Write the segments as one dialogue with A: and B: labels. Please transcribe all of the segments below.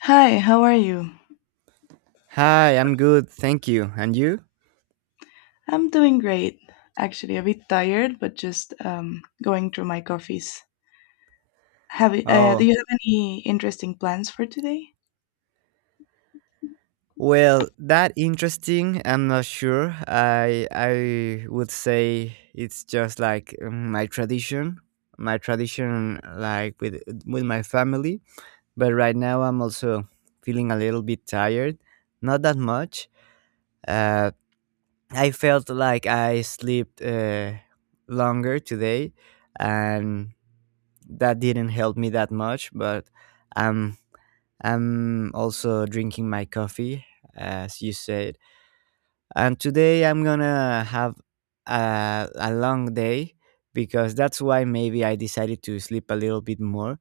A: Hi, how are you?
B: Hi, I'm good, thank you. And you?
A: I'm doing great. Actually, a bit tired, but just going through my coffees. Do
B: Oh,
A: you have any interesting plans for today?
B: well, that interesting. I'm not sure. I would say it's just like my tradition, like with my family. But right now, I'm also feeling a little bit tired. Not that much. Uh, I felt like I slept longer today, and that didn't help me that much. But I'm. I'm also drinking my coffee, as you said. And today I'm gonna have a long day because that's why maybe I decided to sleep a little bit more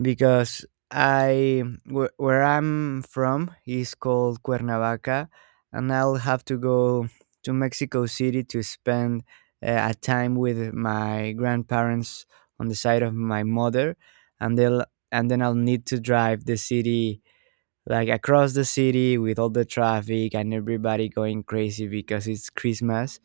B: because I where I'm from is called Cuernavaca, and I'll have to go to Mexico City to spend a time with my grandparents on the side of my mother, and they'll and then I'll need to drive the city, like across the city, with all the traffic and everybody going crazy because it's Christmas.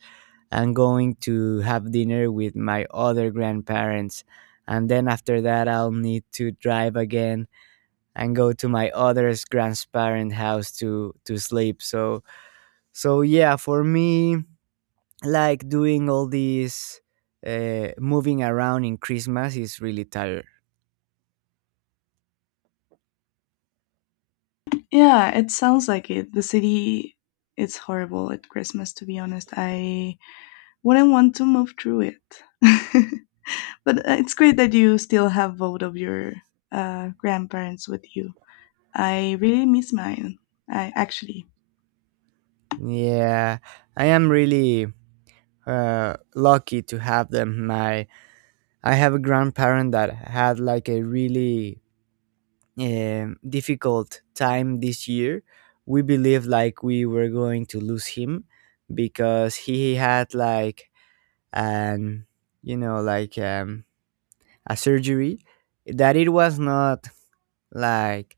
B: I'm going to have dinner with my other grandparents. And then after that, I'll need to drive again and go to my other grandparents' house to sleep. So yeah, for me, like doing all these moving around in Christmas is really tired.
A: Yeah, it sounds like it. The city it's horrible at Christmas, to be honest. I wouldn't want to move through it. But it's great that you still have both of your grandparents with you. I really miss mine, I actually.
B: Yeah, I am really lucky to have them. My I have a grandparent that had like a really difficult time this year. We believed like we were going to lose him because he had like an you know like a surgery that it was not like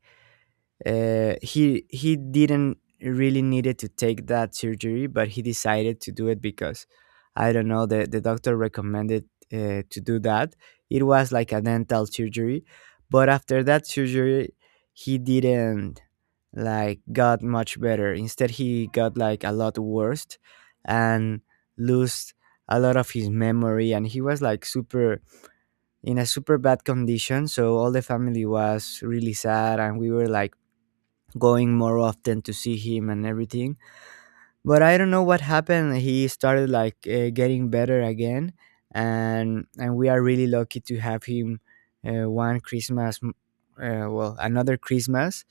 B: he didn't really needed to take that surgery, but he decided to do it because I don't know, the doctor recommended to do that. It was like a dental surgery, but after that surgery, he didn't like got much better. Instead, he got like a lot worse and lost a lot of his memory, and he was like super in a super bad condition, so all the family was really sad, and we were like going more often to see him and everything. But I don't know what happened. He started like getting better again, and we are really lucky to have him one Christmas, well another Christmas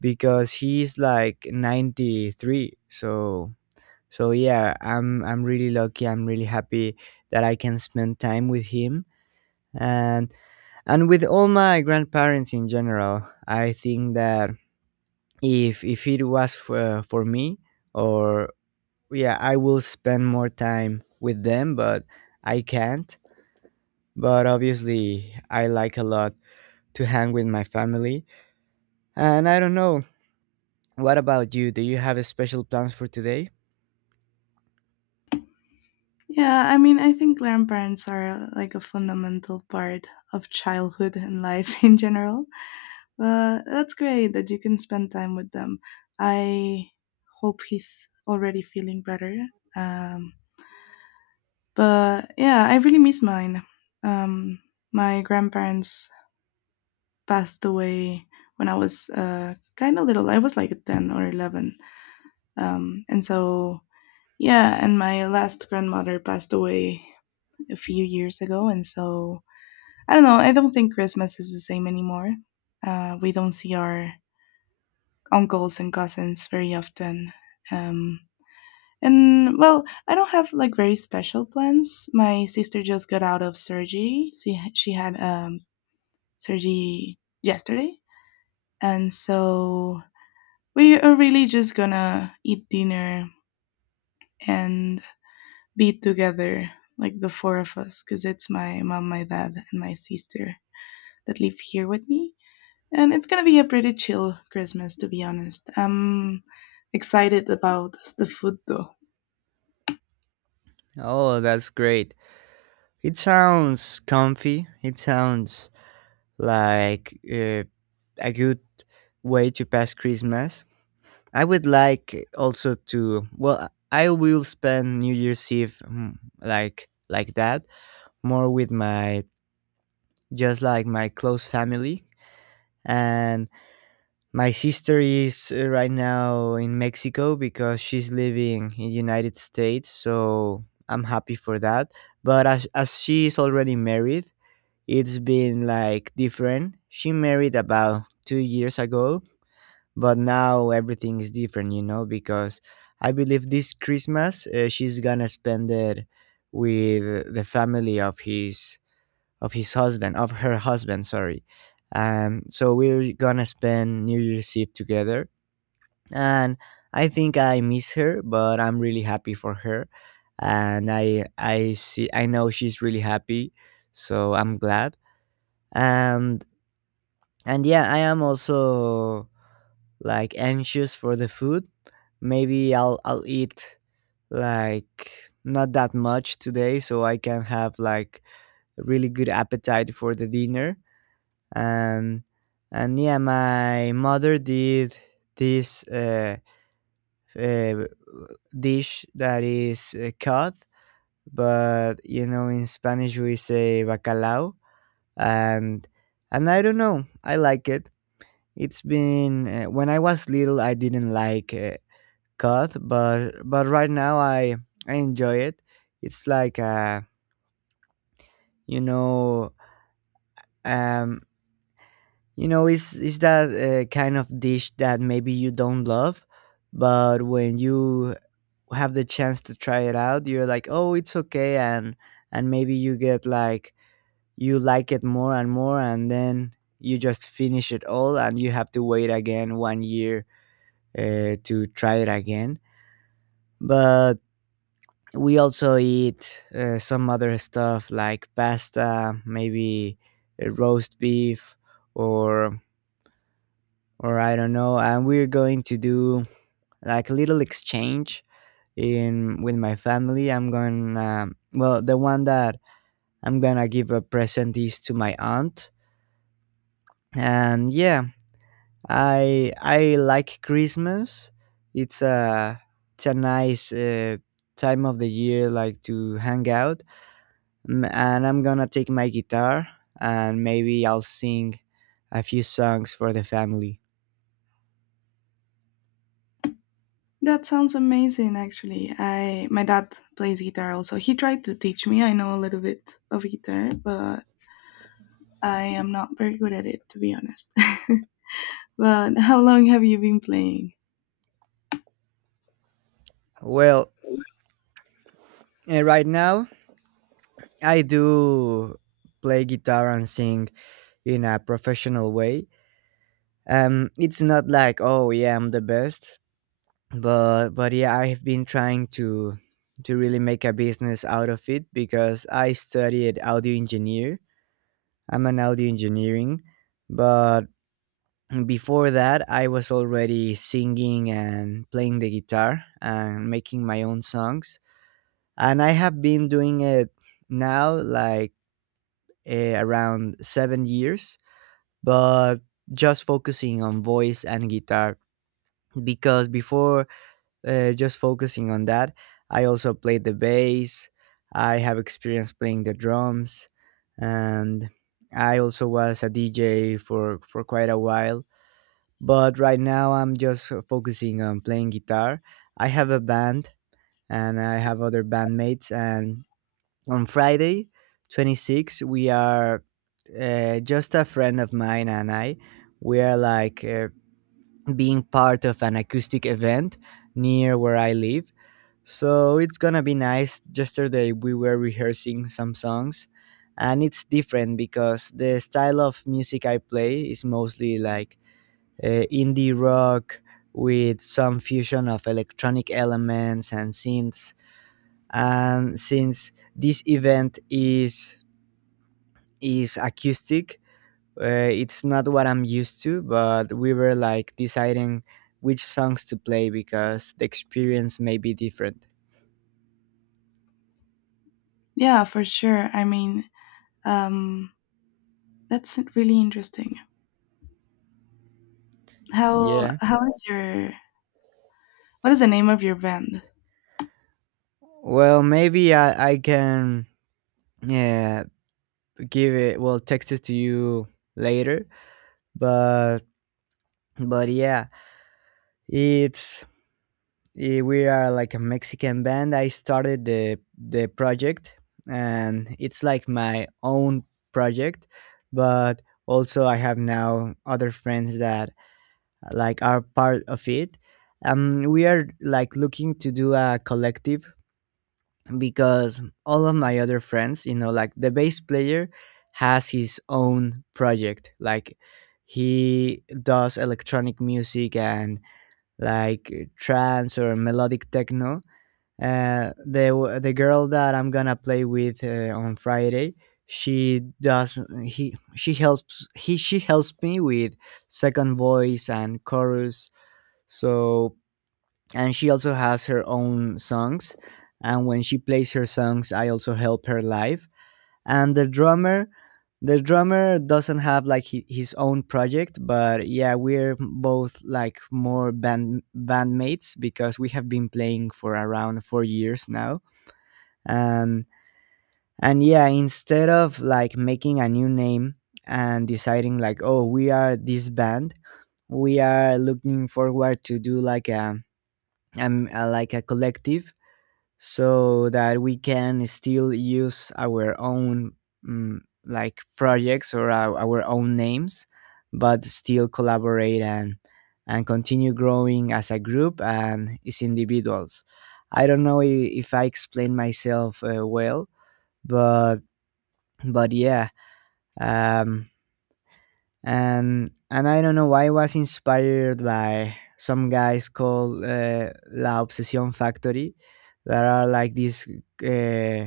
B: because he's like 93. So yeah, I'm really lucky. I'm really happy that I can spend time with him and and with all my grandparents in general. I think that if it was for me or yeah I will spend more time with them, but I can't, but obviously I like a lot to hang with my family, and I don't know, what about you, do you have a special plans for today?
A: Yeah, I mean, I think grandparents are like a fundamental part of childhood and life in general. But that's great that you can spend time with them. I hope he's already feeling better. Um, but yeah, I really miss mine. Um, my grandparents passed away when I was kind of little. I was like 10 or 11. Um, and so, yeah, and my last grandmother passed away a few years ago. And so, I don't know, I don't think Christmas is the same anymore. We don't see our uncles and cousins very often. Um, and well, I don't have like very special plans. My sister just got out of surgery. She had surgery yesterday, and so we are really just gonna eat dinner and be together, like the four of us, because it's my mom, my dad, and my sister that live here with me. And it's gonna be a pretty chill Christmas, to be honest. I'm excited about the food, though.
B: Oh, that's great. It sounds comfy. It sounds like a good way to pass Christmas. I would like also to, well, I will spend New Year's Eve like that, more with my, just like my close family. And my sister is right now in Mexico because she's living in United States. So I'm happy for that. But as she is already married, it's been like different. She married about 2 years ago, but now everything is different, you know, because I believe this Christmas she's gonna spend it with the family of his husband, of her husband. Sorry. So we're gonna spend New Year's Eve together, and I think I miss her, but I'm really happy for her, and I know she's really happy, so I'm glad, and and yeah, I am also like anxious for the food. Maybe I'll eat like not that much today, so I can have like a really good appetite for the dinner. and and yeah, my mother did this uh dish that is cod, but you know, in Spanish we say bacalao. and and I don't know, I like it. It's been when I was little, I didn't like cut, but right now I enjoy it. It's like you know um it's that kind of dish that maybe you don't love, but when you have the chance to try it out, you're like, oh, it's okay, and maybe you get like, you like it more and more, and then you just finish it all, and you have to wait again one year to try it again. But we also eat some other stuff like pasta, maybe roast beef, or or I don't know. And we're going to do like a little exchange in with my family. I'm gonna, well, the one that I'm gonna give a present is to my aunt, and yeah, I like Christmas. It's a it's a nice time of the year, like to hang out. And I'm gonna take my guitar and maybe I'll sing a few songs for the family.
A: That sounds amazing, actually. I my dad plays guitar also. He tried to teach me. I know a little bit of guitar, but I am not very good at it, to be honest. But how long have you been playing?
B: Well, right now I do play guitar and sing in a professional way. It's not like oh yeah I'm the best, but yeah, I've been trying to really make a business out of it because I studied audio engineer. I'm an audio engineering, but and before that, I was already singing and playing the guitar and making my own songs, and I have been doing it now like around 7 years, but just focusing on voice and guitar, because before just focusing on that, I also played the bass, I have experience playing the drums, and I also was a DJ for quite a while. But right now I'm just focusing on playing guitar. I have a band and I have other bandmates, and on Friday, 26, we are, just a friend of mine and I. We are like being part of an acoustic event near where I live. So it's gonna be nice. Yesterday we were rehearsing some songs, and it's different because the style of music I play is mostly like indie rock with some fusion of electronic elements and synths. And since this event is acoustic, it's not what I'm used to. But we were like deciding which songs to play because the experience may be different.
A: Yeah, for sure. I mean, um, that's really interesting. How
B: Yeah.
A: how is your what is the name of your band?
B: Well, maybe I can yeah give it, well, text it to you later, but but yeah, it's we are like a Mexican band. I started the project, and it's like my own project, but also I have now other friends that like are part of it. We are like looking to do a collective because all of my other friends, you know, like the bass player has his own project. Like he does electronic music and like trance or melodic techno. The girl that I'm gonna play with on Friday, she does, he she helps me with second voice and chorus. So and she also has her own songs, and when she plays her songs, I also help her live. And the drummer doesn't have like his own project, but yeah, we're both like more band bandmates because we have been playing for around 4 years now. and and yeah, instead of like making a new name and deciding like oh we are this band, we are looking forward to do like a like a collective, so that we can still use our own mm, like projects or our own names, but still collaborate and continue growing as a group and as individuals. I don't know, if I explained myself well, but but yeah, um and I don't know why, I was inspired by some guys called La Obsesión Factory, that are like these uh,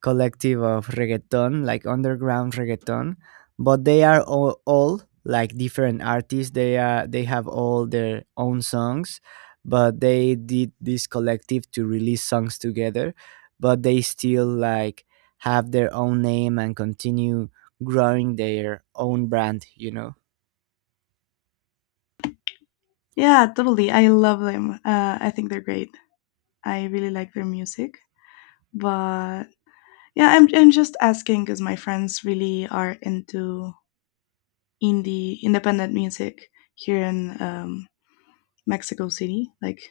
B: collective of reggaeton, like underground reggaeton, but they are all like different artists. They have all their own songs, but they did this collective to release songs together, but they still like have their own name and continue growing their own brand, you know.
A: Yeah, totally. I love them. I think they're great. I really like their music. But yeah, I'm just asking because my friends really are into indie independent music here in Mexico City, like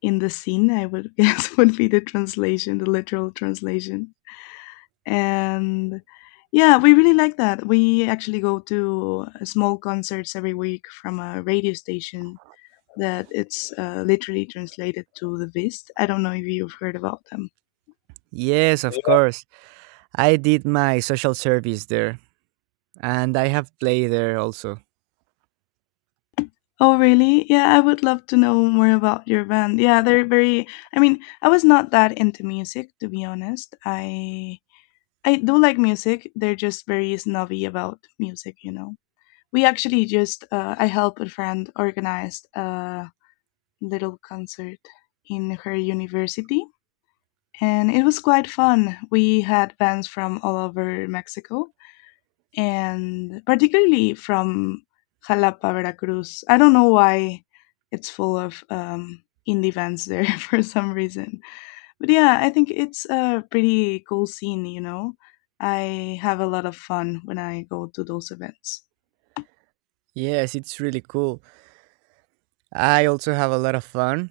A: in the scene, I would guess would be the translation, the literal translation. And yeah, we really like that. We actually go to small concerts every week from a radio station that it's literally translated to the Vist. I don't know if you've heard about them.
B: Yes, of course. I did my social service there and I have played there also.
A: Oh, really? Yeah, I would love to know more about your band. Yeah, they're very. I mean, I was not that into music, to be honest. I do like music. They're just very snobby about music, you know. We actually just I helped a friend organize a little concert in her university, and it was quite fun. We had bands from all over Mexico, and particularly from Jalapa, Veracruz. I don't know why it's full of indie bands there for some reason. But yeah, I think it's a pretty cool scene, you know? I have a lot of fun when I go to those events.
B: Yes, it's really cool. I also have a lot of fun.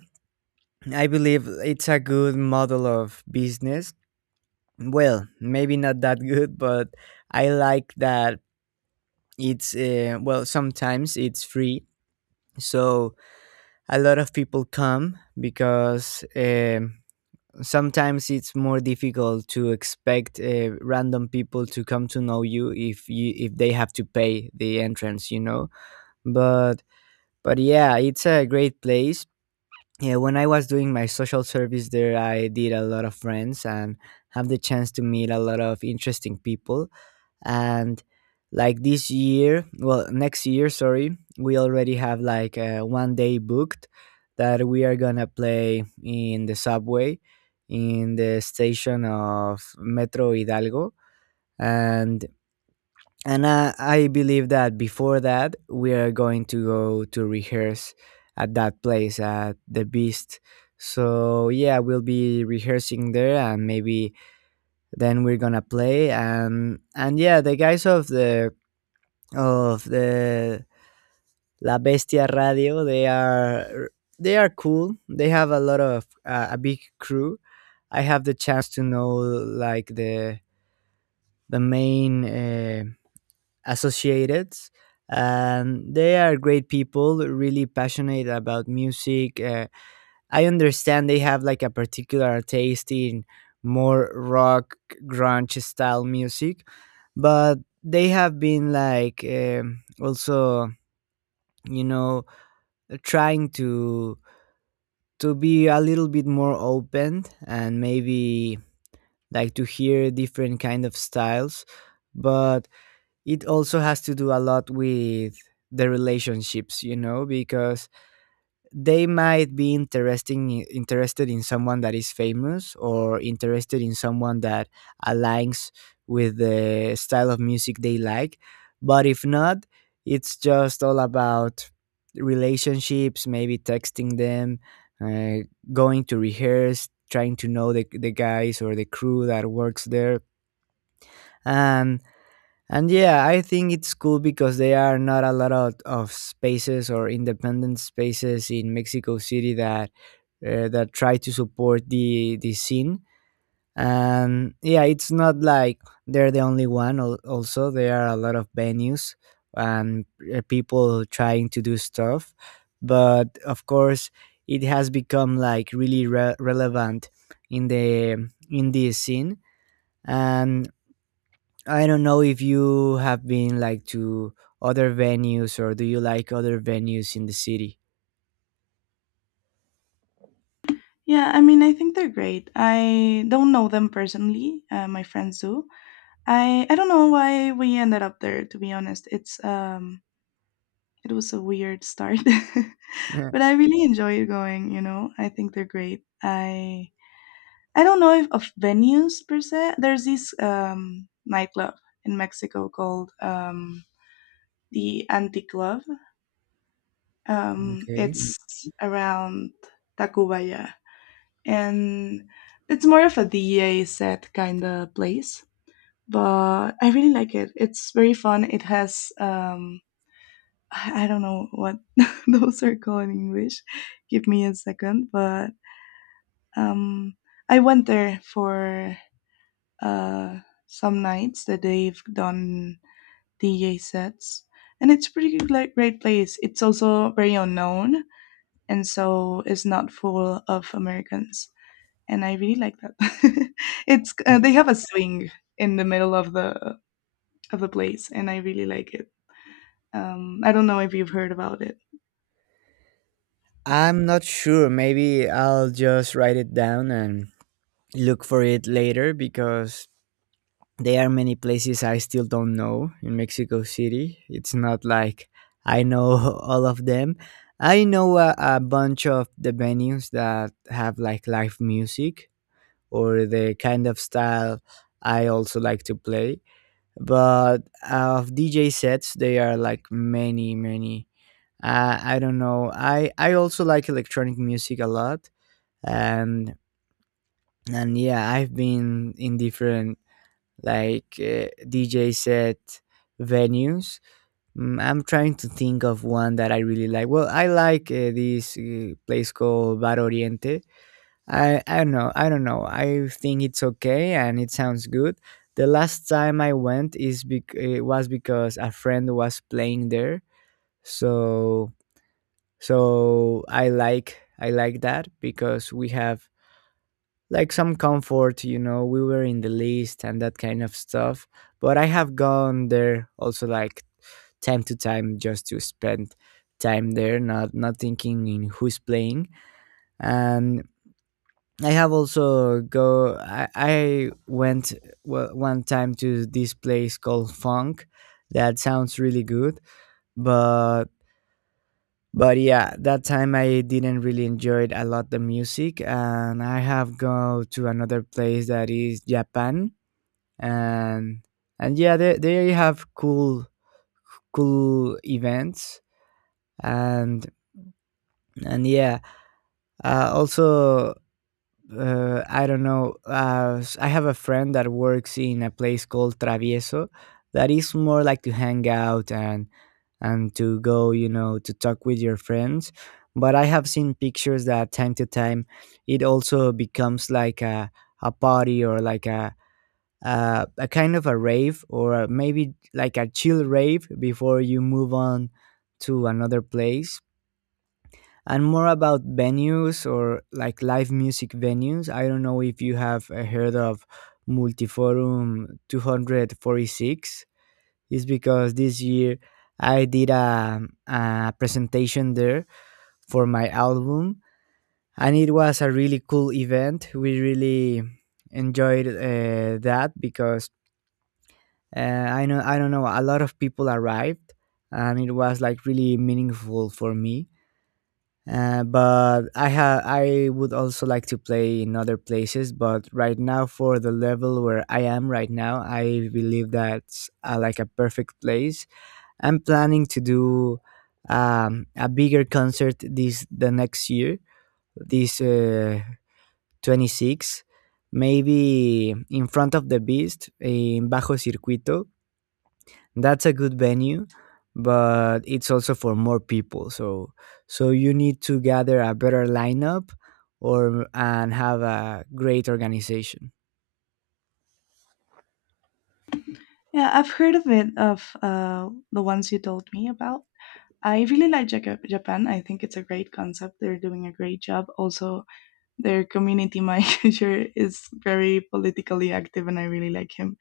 B: I believe it's a good model of business. Well, maybe not that good, but I like that it's, well, sometimes it's free. So a lot of people come because sometimes it's more difficult to expect random people to come to know you, if they have to pay the entrance, you know. But but yeah, it's a great place. Yeah, when I was doing my social service there, I did a lot of friends and have the chance to meet a lot of interesting people. And like this year, well, next year, sorry, we already have like one day booked that we are gonna play in the subway, in the station of Metro Hidalgo. And and I believe that before that we are going to go to rehearse at that place at the Beast. So yeah, we'll be rehearsing there, and maybe then we're gonna play and yeah, the guys of the of the La Bestia Radio, they are cool. They have a lot of a big crew. I have the chance to know like the main associated, and they are great people, really passionate about music. I understand they have like a particular taste in more rock, grunge style music, but they have been like also, you know trying to be a little bit more open and maybe like to hear different kind of styles. But it also has to do a lot with the relationships, you know, because they might be interesting interested in someone that is famous, or interested in someone that aligns with the style of music they like. But if not, it's just all about relationships, maybe texting them, uh, going to rehearse, trying to know the guys or the crew that works there. and and yeah, I think it's cool because there are not a lot of spaces or independent spaces in Mexico City that that try to support the scene. And yeah, it's not like they're the only one. Also, there are a lot of venues and people trying to do stuff, but of course, it has become like really relevant in the scene. And I don't know if you have been like to other venues, or do you like other venues in the city?
A: Yeah, I mean, I think they're great. I don't know them personally. My friends do. I don't know why we ended up there. To be honest, it was a weird start,
B: Uh,
A: but I really enjoy going. You know, I think they're great. I don't know if of venues per se. There's this nightclub in Mexico called the Anti Club.
B: okay.
A: It's around Tacubaya, and it's more of a DEA set kind of place. But I really like it. It's very fun. It has I don't know what those are called in English. Give me a second. But um, I went there for uh, some nights that they've done DJ sets, and it's pretty good, like great place. It's also very unknown and so it's not full of Americans. And I really like that. it's
B: Uh,
A: They have a swing in the middle of the place, and I really like it. I don't know if you've heard about it.
B: I'm not sure. Maybe I'll just write it down and look for it later, because there are many places I still don't know in Mexico City. It's not like I know all of them. I know a bunch of the venues that have like live music or the kind of style I also like to play. But of DJ sets, they are like many many, I don't know, I also like electronic music a lot. and and yeah, I've been in different like DJ set venues. Mm, I'm trying to think of one that I really like. Well, I like this place called Bar Oriente. I don't know. I don't know. I think it's okay and it sounds good. The last time I went is it was because a friend was playing there. So so I like that because we have like some comfort, you know, we were in the list and that kind of stuff. But I have gone there also like time to time just to spend time there, not thinking in who's playing. And I have also go. I went one time to this place called Funk. That sounds really good, but but yeah, that time I didn't really enjoy it a lot the music. And I have go to another place that is Japan, and and yeah, they have cool cool events. and and yeah, also, I don't know. I have a friend that works in a place called Travieso, that is more like to hang out and to go, you know, to talk with your friends. But I have seen pictures that time to time, it also becomes like a party, or like a kind of a rave, maybe like a chill rave before you move on to another place. And more about venues or like live music venues, I don't know if you have heard of Multiforum 246. It's because this year I did a presentation there for my album, and it was a really cool event. We really enjoyed that because I know, I don't know, a lot of people arrived, and it was like really meaningful for me. But I would also like to play in other places, but right now, for the level where I am right now, I believe that's like a perfect place. I'm planning to do a bigger concert this the next year, this 26, maybe in front of the Beast in Bajo Circuito. That's a good venue, but it's also for more people, so so you need to gather a better lineup or and have a great organization.
A: Yeah, I've heard of it of the ones you told me about. I really like Japan. I think it's a great concept. They're doing a great job. Also, their community manager is very politically active, and I really like him.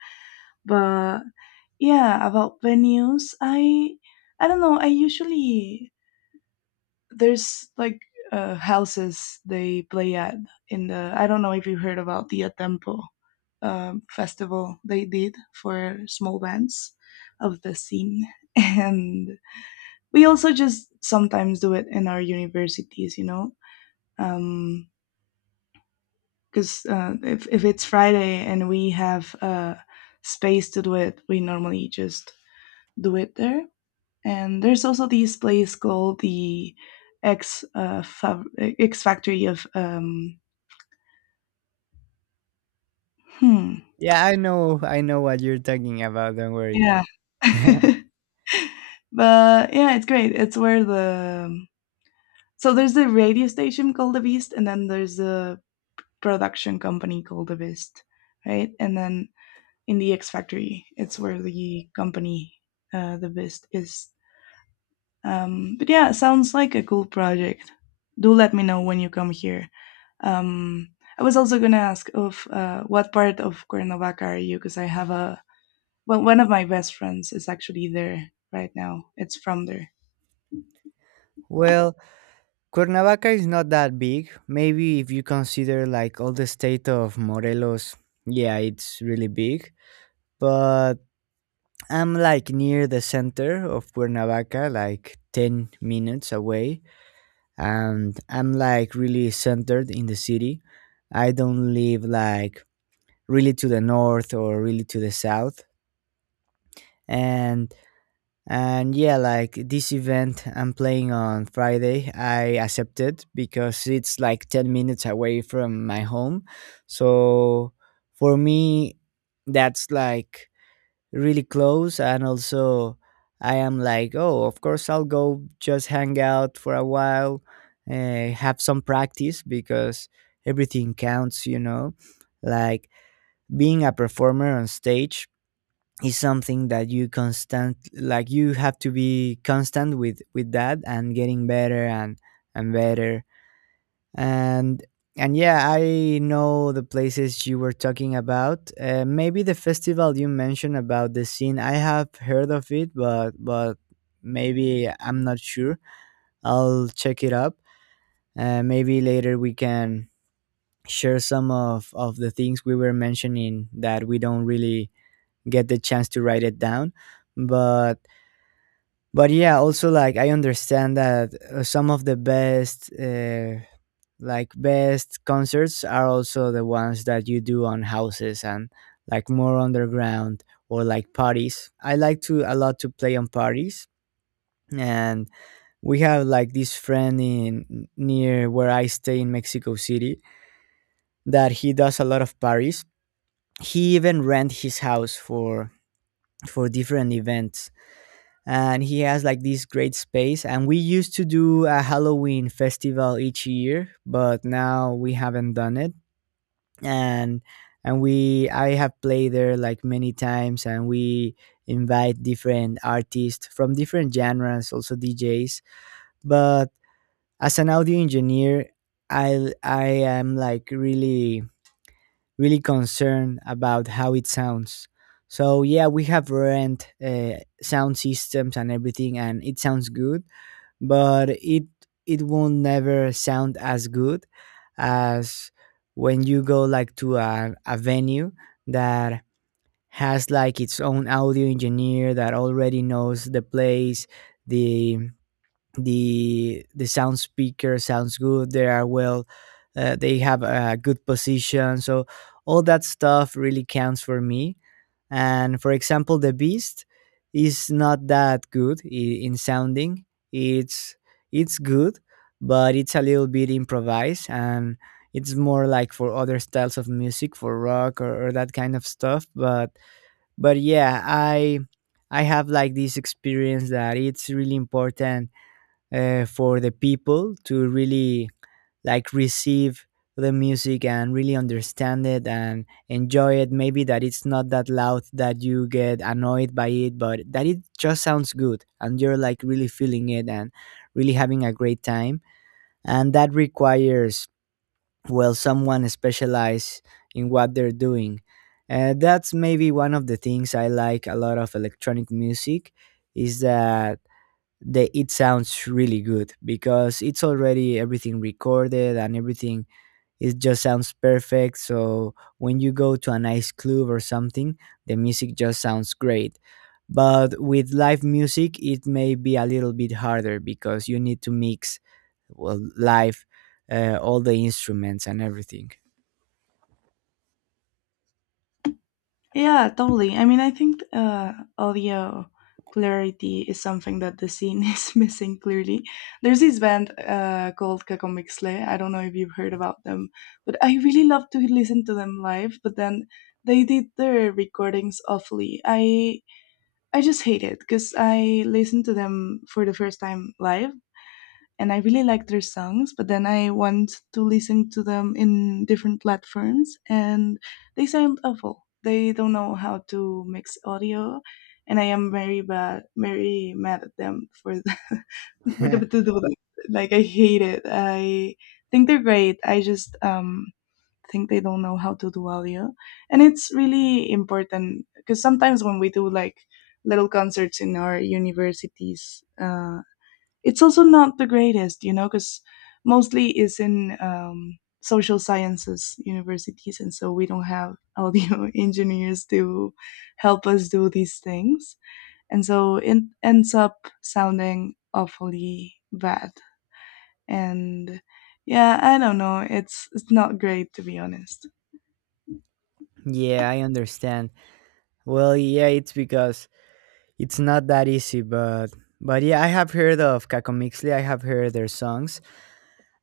A: But yeah, about venues, I don't know, I usually there's like houses they play at in the. I don't know if you heard about the Atempo, festival they did for small bands of the scene. And we also just sometimes do it in our universities, you know. Um because uh, if, if it's Friday and we have space to do it, we normally just do it there. And there's also this place called the X uh, Fav- X Factory of hmm
B: Yeah, I know what you're talking about, don't worry.
A: yeah. But yeah, it's great. It's where the so there's the radio station called The Beast, and then there's the production company called The Beast, right? And then in the X Factory, it's where the company The Beast is. But yeah, it sounds like a cool project. Do let me know when you come here. Um, I was also gonna ask of what part of Cuernavaca are you? Because I have a well, one of my best friends is actually there right now. It's from there.
B: Well, Cuernavaca is not that big. Maybe if you consider like all the state of Morelos, yeah, it's really big. But I'm like near the center of Cuernavaca, like 10 minutes away, and I'm like really centered in the city. I don't live like really to the north or really to the south. And and yeah, like this event I'm playing on Friday, I accepted because it's like 10 minutes away from my home. So for me that's like really close. And also I am like, oh, of course I'll go, just hang out for a while, have some practice, because everything counts, you know. Like being a performer on stage is something that you constant like you have to be constant with that and getting better and better. and and yeah, I know the places you were talking about. Maybe the festival you mentioned about the scene, I have heard of it, but maybe I'm not sure, I'll check it up. Maybe later we can share some of the things we were mentioning that we don't really get the chance to write it down. but but yeah, also like I understand that some of the best like best concerts are also the ones that you do on houses and like more underground, or like parties. I like to a lot to play on parties. And we have like this friend in near where I stay in Mexico City, that he does a lot of parties. He even rent his house for different events, and he has like this great space, and we used to do a Halloween festival each year, but now we haven't done it. and and we I have played there like many times, and we invite different artists from different genres, also DJs. But as an audio engineer, I am like really really concerned about how it sounds. So yeah, we have rent sound systems and everything, and it sounds good. But it won't never sound as good as when you go like to a venue that has like its own audio engineer, that already knows the place, the the the sound speaker sounds good, they are well, they have a good position. So all that stuff really counts for me. And for example, the Beast is not that good in sounding. it's it's good, but it's a little bit improvised, and it's more like for other styles of music, for rock, or that kind of stuff. But yeah, I have like this experience that it's really important, for the people to really like receive the music and really understand it and enjoy it. Maybe that it's not that loud that you get annoyed by it, but that it just sounds good and you're like really feeling it and really having a great time. And that requires well, someone specialized in what they're doing. That's maybe one of the things I like a lot of electronic music, is that it sounds really good, because it's already everything recorded and everything, it just sounds perfect. So when you go to a nice club or something, the music just sounds great. But with live music, it may be a little bit harder because you need to mix well live, all the instruments and everything.
A: Yeah, totally. I mean, I think audio clarity is something that the scene is missing clearly. There's this band called Kakomixle. I don't know if you've heard about them, but I really love to listen to them live. But then they did their recordings awfully. I just hate it because I listened to them for the first time live, and I really like their songs, but then I want to listen to them in different platforms and they sound awful. They don't know how to mix audio, and I am very bad, very mad at them for the for the, to do that. Like I hate it. I think they're great. I just think they don't know how to do audio. And it's really important because sometimes when we do like little concerts in our universities, it's also not the greatest, you know, because mostly it's in social sciences universities, and so we don't have audio engineers to help us do these things, and so it ends up sounding awfully bad. And yeah, I don't know. It's not great, to be honest.
B: Yeah, I understand. Well, yeah, it's because it's not that easy, but yeah, I have heard of Kakomixli. I have heard their songs.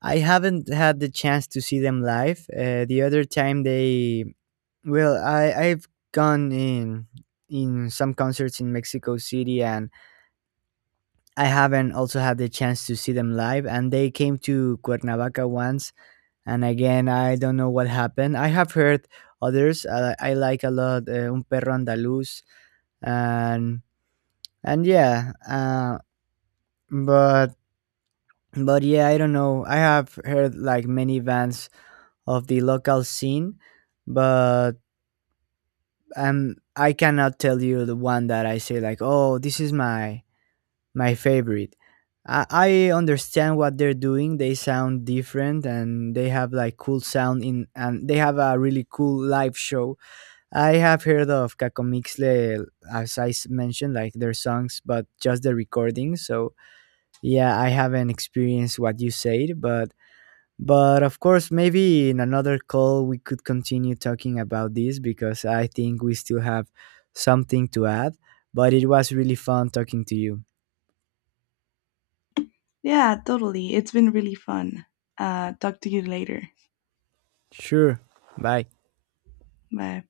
B: I haven't had the chance to see them live. The other time they Well, I've gone in some concerts in Mexico City, and I haven't also had the chance to see them live. And they came to Cuernavaca once, and again I don't know what happened. I have heard others. I like a lot Un Perro Andaluz, and and yeah, but but yeah, I don't know. I have heard like many bands of the local scene, but I cannot tell you the one that I say like, "Oh, this is my my favorite." I understand what they're doing. They sound different and they have like cool sound in, and they have a really cool live show. I have heard of Cacomixle, as I mentioned, like their songs, but just the recording. So, yeah, I haven't experienced what you said, but of course, maybe in another call we could continue talking about this, because I think we still have something to add. But it was really fun talking to you.
A: Yeah, totally. It's been really fun. Talk to you later.
B: Sure. Bye.
A: Bye.